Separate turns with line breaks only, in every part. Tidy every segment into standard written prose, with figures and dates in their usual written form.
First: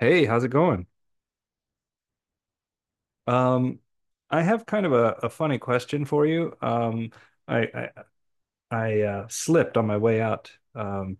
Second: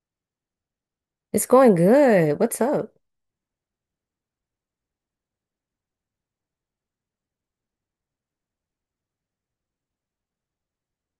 Hey, how's it going?
It's going good. What's up?
Um, I have kind of a funny question for you. I I, I slipped on my way out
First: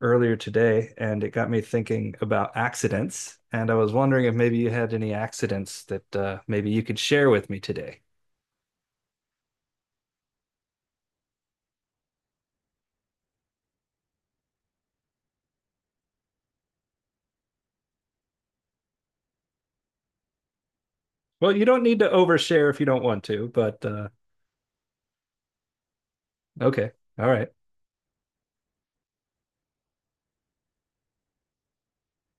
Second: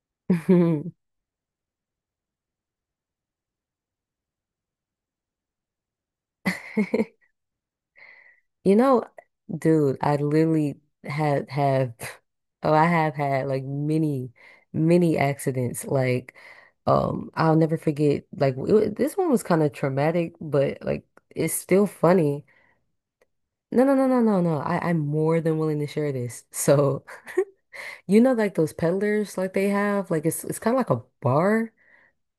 earlier today, and it got me thinking about accidents. And I was wondering if maybe you had any accidents that maybe you could share with me today.
You know, dude, I literally had have oh, I have had like many accidents. Like, I'll never forget. Like, this one was kind of traumatic, but like,
Well,
it's
you don't
still
need to
funny.
overshare if you don't want to, but
No, no, no, no, no, no. I'm more than willing to share this.
okay,
So,
all right.
you know, like those peddlers, like they have, like it's kind of like a bar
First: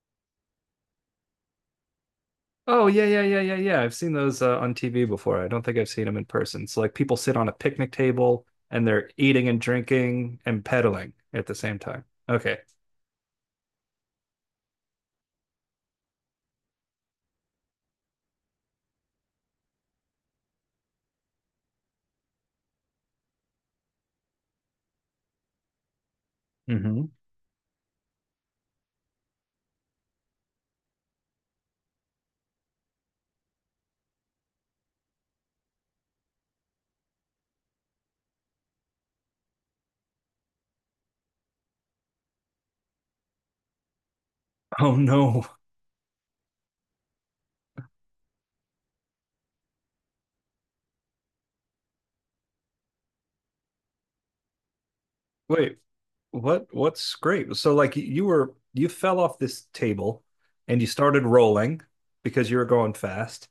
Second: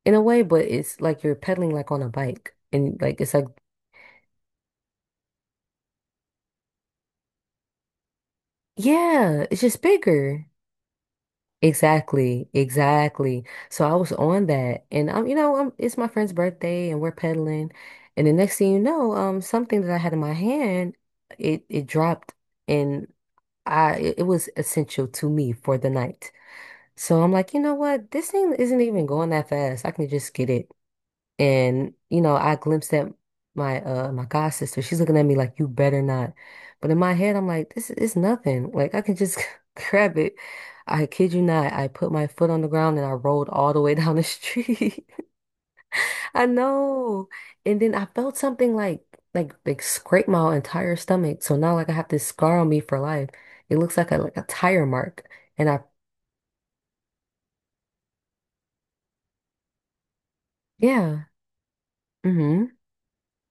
in a way, but it's like you're pedaling like on a bike,
Oh
and
yeah,
like
yeah,
it's
yeah,
like
yeah, yeah. I've seen those on TV before. I don't think I've seen them in person. So like people sit on a picnic table and they're
yeah,
eating and
it's just
drinking
bigger.
and pedaling at the same time.
Exactly,
Okay.
exactly. So I was on that, and I'm, you know, I it's my friend's birthday, and we're pedaling, and the next thing you know, something that I had in my hand, it dropped, and I it it was essential to me for the night.
Hmm.
So I'm like, you know what, this thing isn't even going that fast. I can just get it. And you know, I glimpsed at my my god sister. She's looking at me like, "You better not." But in my head, I'm like, "This is nothing. Like I can just grab it." I kid you not. I put my foot on the ground and I rolled all the way down the
Oh
street.
no.
I know. And then I felt something like like scrape my entire stomach. So now like I have this scar on me for life. It looks like a tire mark. And
Wait.
I
What scrape? So like you fell off this table and you started
yeah.
rolling because you were
Mm-hmm.
going fast.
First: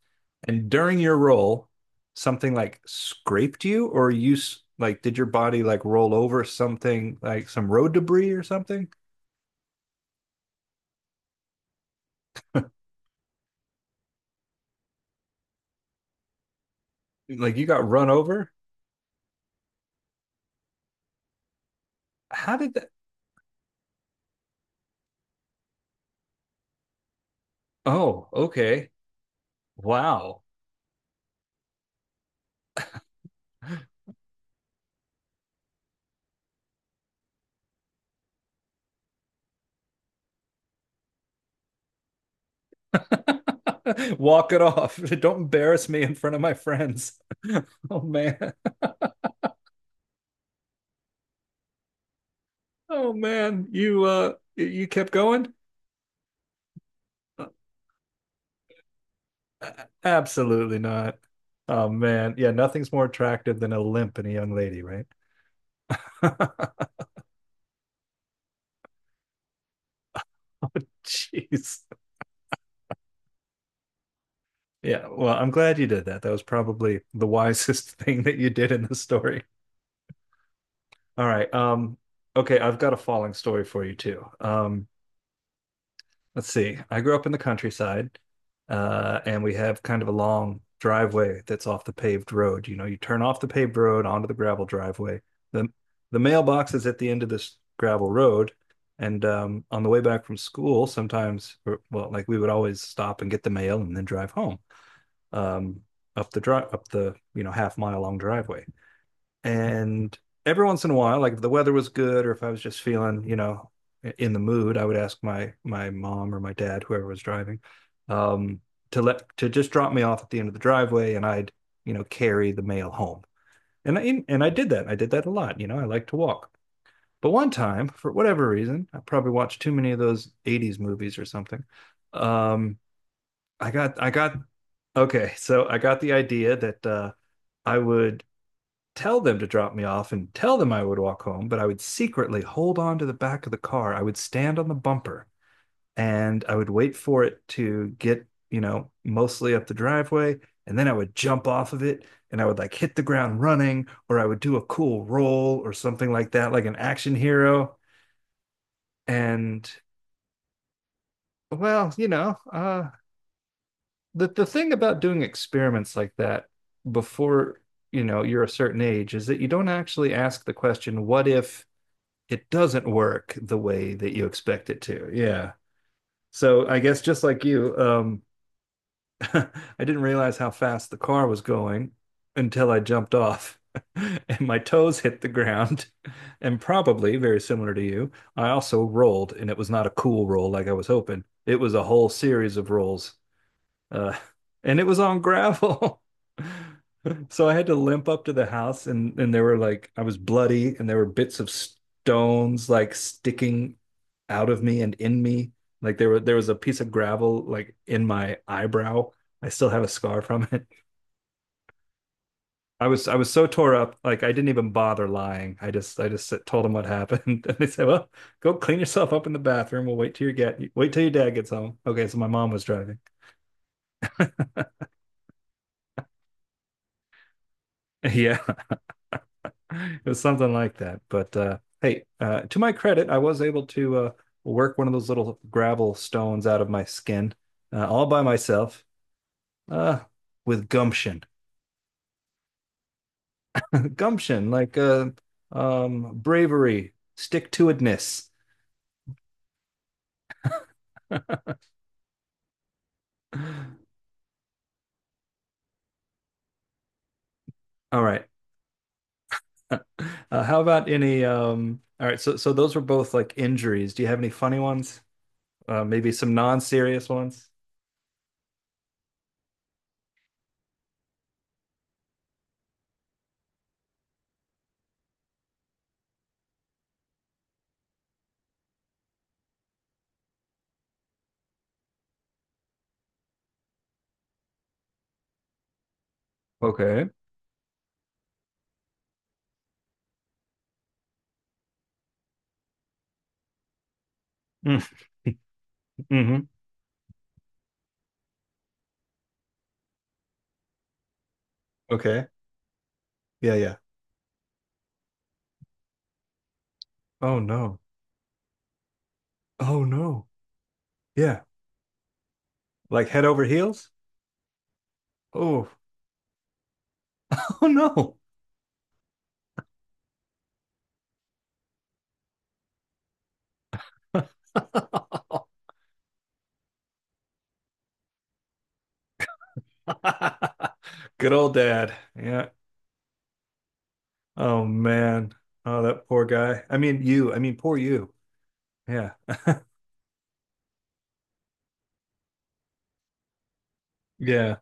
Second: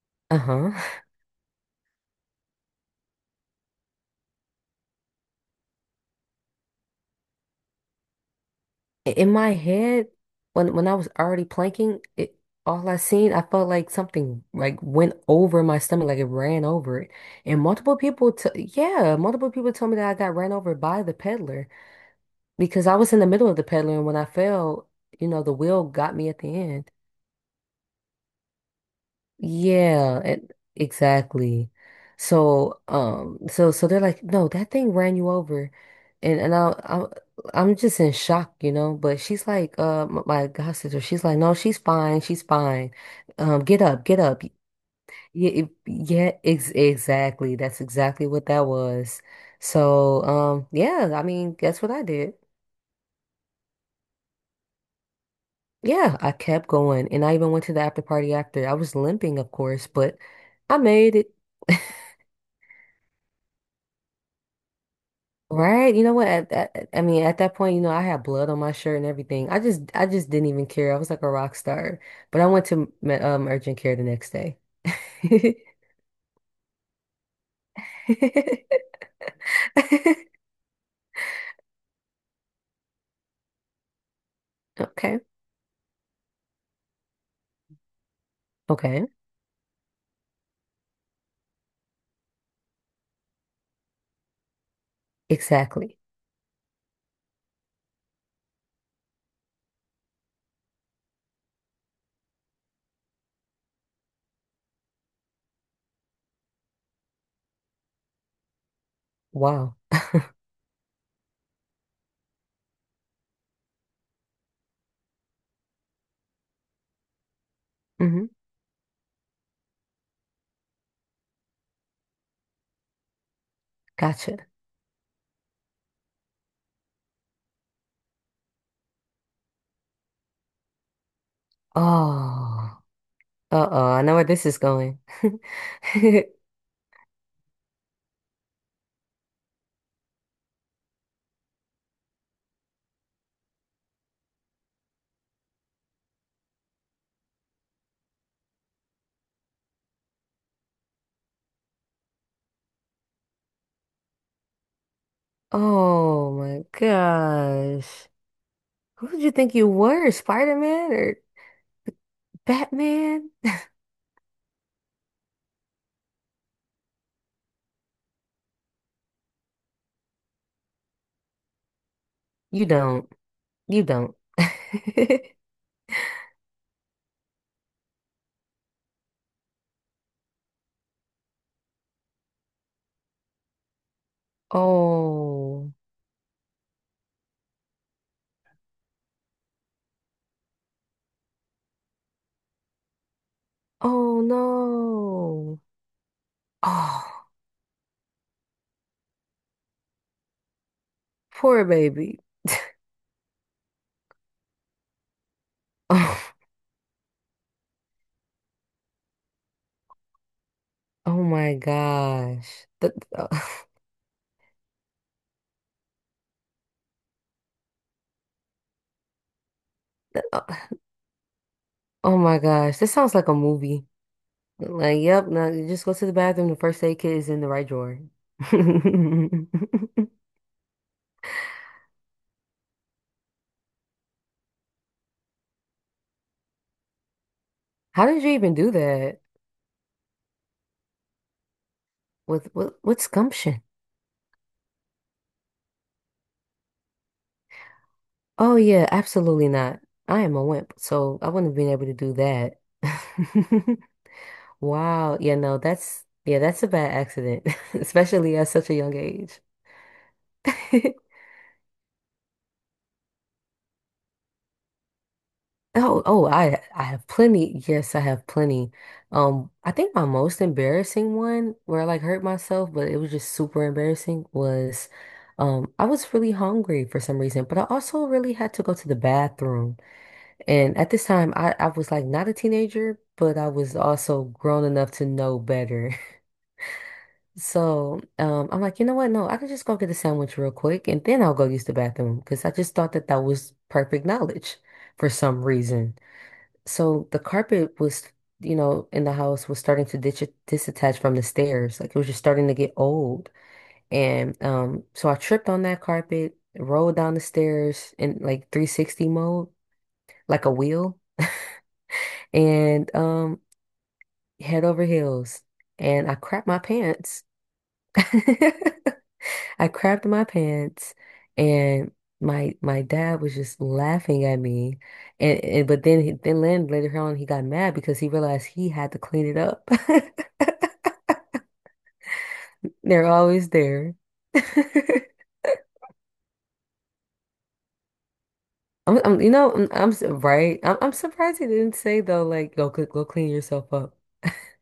And
Uh-huh.
during your roll, something like scraped you or like did your body like roll over something like some road debris or something?
In my head, when I was already planking, it all I seen, I felt like something like went over my stomach, like it ran over it.
Like
And
you got
multiple
run
people, t
over?
yeah, multiple people told me that I got ran over by the peddler
How did
because
that?
I was in the middle of the peddler, and when I fell, you know, the wheel got me at the end.
Oh, okay.
Yeah,
Wow.
it, exactly. So, so so they're like, no, that thing ran you over, and I'm just in shock, you know. But she's like, my god sister, she's like, no, she's fine, she's fine. Get up, get up.
Walk it off. Don't
Yeah,
embarrass me in
yeah,
front of my
ex
friends.
exactly. That's
Oh
exactly what
man.
that was. So, yeah, I mean, guess what I did?
Oh man. You you kept going?
Yeah, I kept going, and I
Uh,
even went to the after party after. I was limping, of course, but I
Absolutely
made
not.
it.
Oh man. Yeah, nothing's more attractive than a limp in a young lady, right?
Right. You know what? At that point, you know, I had blood on my shirt and everything. I just didn't even care. I was like a rock
Jeez.
star. But I went to urgent care the next day.
Yeah, well, I'm glad you did that. That was probably the wisest thing that you did in the story. All right. Okay, I've got a falling story for you too.
Okay.
Let's see. I grew up in the countryside,
Okay.
and we have kind of a long driveway that's off the paved road. You know, you turn off the paved road onto the gravel driveway. The
Exactly.
the mailbox is at the end of this gravel road, and on the way back from school, sometimes, or, well, like we would always stop and get the mail and then drive home, um, up the you know, half mile long driveway.
Wow.
And every once in a while, like if the weather was good or if I was just feeling, you know, in the mood, I would ask my mom or my dad, whoever was driving,
Hmm.
um, to let to just drop me off at the end of the driveway and I'd, you know, carry the mail home. And
Gotcha.
I did that. I did that a lot, you know, I like to walk. But one time, for whatever reason, I probably watched too many of those 80s movies or something. Um,
Oh. Uh-oh. I
I
know where
got
this is going.
okay, so I got the idea that I would tell them to drop me off and tell them I would walk home, but I would secretly hold on to the back of the car. I would stand on the bumper and I would wait for it to get, you know, mostly up the driveway. And then I would jump off of it and I would like hit the ground running, or I would do a cool roll or something like
Oh
that,
my
like an action hero.
gosh. Who did you think you
And
were? Spider-Man or
well, you know,
Batman?
the thing about doing experiments like that before, you know, you're a certain age is that you don't actually ask the question, what if it
You
doesn't
don't.
work the
You
way that
don't.
you expect it to. Yeah. So I guess just like you, I didn't realize how fast the car was going until I jumped off and my toes hit the
Oh,
ground. And probably very similar to you, I also rolled and it was not a cool roll like I was hoping. It was a whole series of rolls, uh,
oh
and it was on
no.
gravel.
Oh,
So I had to limp up to the house, and there were, like, I was bloody, and there were bits of
poor baby.
stones like sticking out of me and in me. Like there were
Oh,
there was a piece of gravel like in my eyebrow. I still have a scar from it.
oh my gosh.
I
That,
was I was so tore up, like I didn't even bother lying. I just told them what happened, and they said, "Well, go clean yourself up in the bathroom. We'll wait till your dad gets home." Okay, so
oh
my
my
mom was
gosh. This
driving.
sounds like a movie. Like, yep, now you just go to the bathroom. The first aid kit is in the right drawer.
Yeah, it was something like that. To my credit, I was able to work one of those little gravel stones out of my skin, all
How
by
did you even do
myself,
that?
uh, with gumption.
With what gumption?
Gumption, like, bravery, stick-to-itiveness.
Oh yeah, absolutely not. I am a wimp, so I wouldn't have been able to do that. Wow. Yeah, no, that's a bad accident,
All right.
especially at such a young age.
Uh, how about any? All right. So those were both like injuries. Do you have any funny ones? Maybe some
I have
non-serious ones?
plenty. Yes, I have plenty. I think my most embarrassing one where I like hurt myself, but it was just super embarrassing was I was really hungry for some reason, but I also really had to go to the bathroom. And at this time I was like not a teenager, but I was also grown enough to know better.
Okay.
So I'm like, you know what? No, I can just go get a sandwich real quick and then I'll go use the bathroom because I just thought that was perfect knowledge
Mm,
for some reason.
hmm
So the carpet was, you know, in the house was starting to ditch disattach from the stairs. Like it was just
Okay.
starting to get old.
Yeah, yeah.
And so I tripped on that carpet, rolled down the
Oh no.
stairs in like 360 mode,
Oh no.
like a wheel,
Yeah.
and
Like head over heels?
head over heels.
Oh,
And I crapped my pants.
oh no.
I crapped my pants and my dad was just laughing at me. And but then he, then Len later on he got mad because he realized he had to clean it up.
Good old dad. Yeah.
They're always there.
Oh man. Oh, that poor guy. I mean you. I mean poor you. Yeah.
I'm you know I'm su- Right. I'm surprised he didn't say though like go clean yourself up.
Yeah.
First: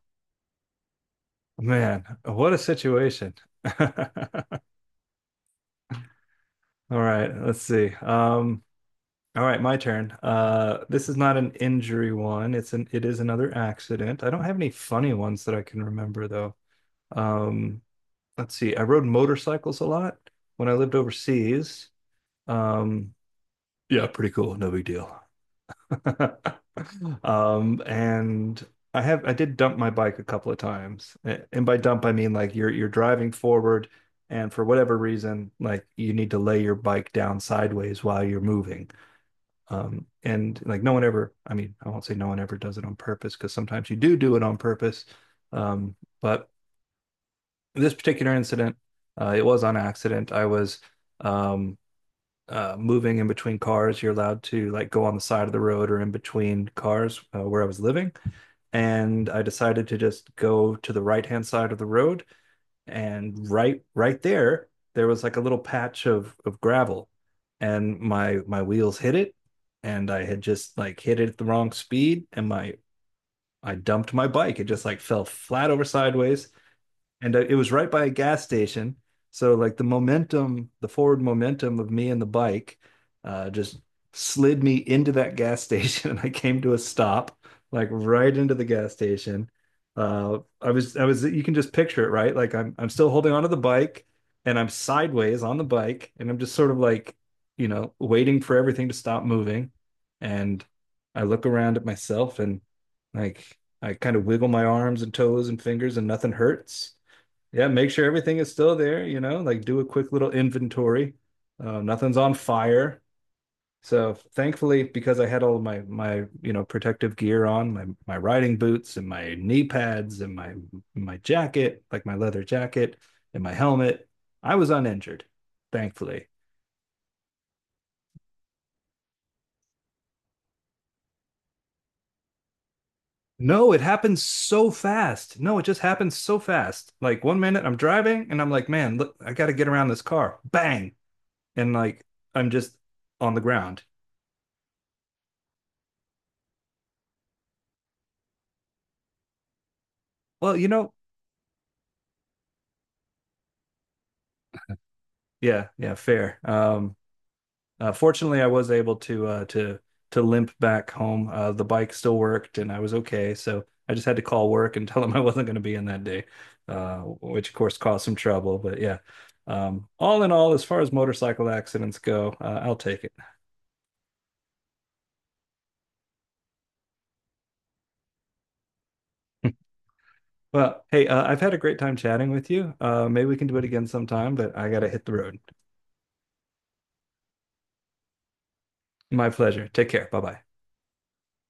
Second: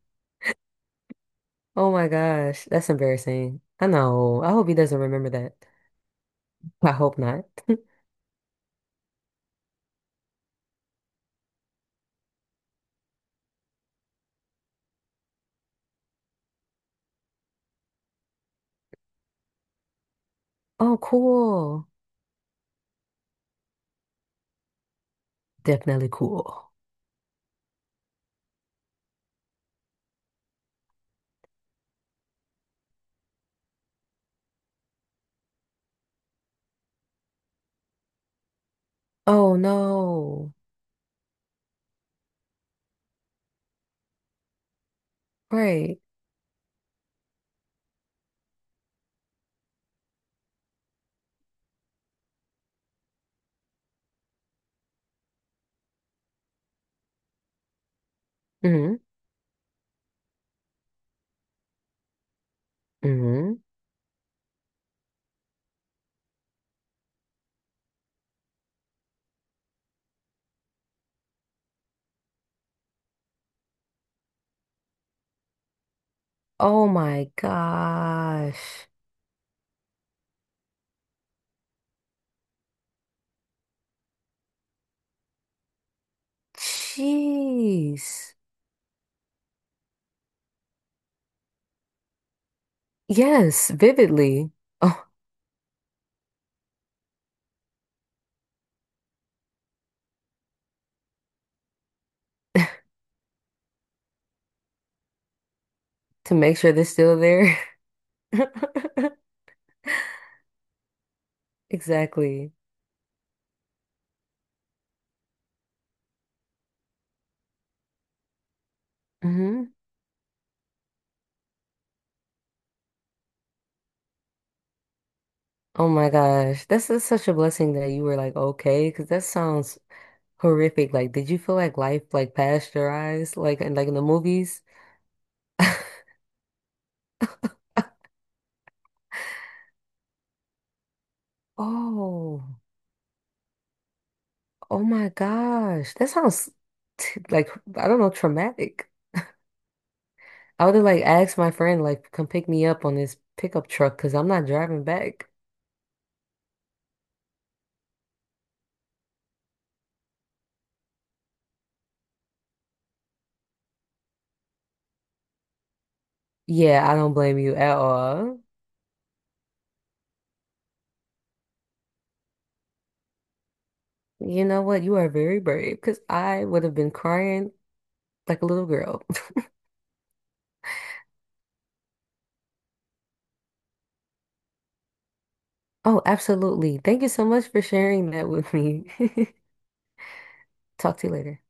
Oh my
Man, what a
gosh, that's
situation.
embarrassing.
All
I know. I hope he doesn't remember that. I hope
right,
not.
let's see. All right, my turn. This is not an injury one. It is another accident. I don't have any funny ones that I can remember though. Um, let's see, I rode motorcycles a lot when I lived
Oh, cool.
overseas. Um, yeah, pretty cool, no big deal.
Definitely cool.
And I have I did dump my bike a couple of times. And by dump I mean like you're driving forward and for whatever reason, like you need to lay your bike down sideways while you're moving.
Oh no.
And like no one ever, I mean, I won't say no one ever does it on purpose because sometimes you do do it on purpose. Um,
Right.
but this particular incident, it was on accident. I was, um, moving in between cars. You're allowed to like go on the side of the road or in between cars where I was living.
Mm-hmm.
And I decided to just go to the right hand side of the road. And
Hmm.
right there, there was like a little patch of gravel, and my wheels hit it, and I had just like hit it at the wrong speed, and my I dumped my bike. It just like fell flat over sideways
Oh my
and, it was right by a gas
gosh.
station. So like the momentum, the forward momentum of me and the bike, just slid me into that gas station, and I came to a stop, like
Jeez.
right into the gas station. I was, you can just picture it, right? Like I'm still holding onto the
Yes,
bike,
vividly.
and I'm
Oh,
sideways on the bike, and I'm just sort of like, you know, waiting for everything to stop moving, and I look around at myself and like, I kind of wiggle my arms and toes and fingers and nothing
to make sure they're
hurts.
still there.
Yeah, make sure everything is still there, you know, like do a quick little inventory. Nothing's on
Exactly.
fire. So thankfully, because I had all of my my you know, protective gear on, my riding boots and my knee
Hmm.
pads and my jacket, like my leather jacket and my helmet, I was uninjured,
Oh my
thankfully.
gosh. That's just such a blessing that you were like, okay, because that sounds horrific. Like, did you feel like life like past your eyes,
No, it
like in the
happened
movies?
so fast. No, it just happened so fast. Like one minute I'm driving and I'm like, man, look, I got to get around this car. Bang. And like
Oh,
I'm just on the ground.
oh my gosh. That sounds t like I don't know, traumatic.
Well,
I
you
would have
know,
like asked my friend like come pick me up on this pickup truck because I'm not driving back.
yeah, yeah, fair. Fortunately, I was able to, to limp back home. The bike still worked, and I was okay. So I just had to call work and tell them I wasn't going to be in that day,
Yeah, I don't blame
which of
you
course
at
caused some
all.
trouble. But yeah, all in all, as far as motorcycle accidents go, I'll take it.
You know what? You are very brave because I would have been crying like a little girl.
Well, hey, I've had a great time chatting with you. Maybe we can do it again sometime, but I got to hit the road.
Oh, absolutely. Thank you so much for sharing that with me.
My pleasure. Take care. Bye bye.
Talk to you later.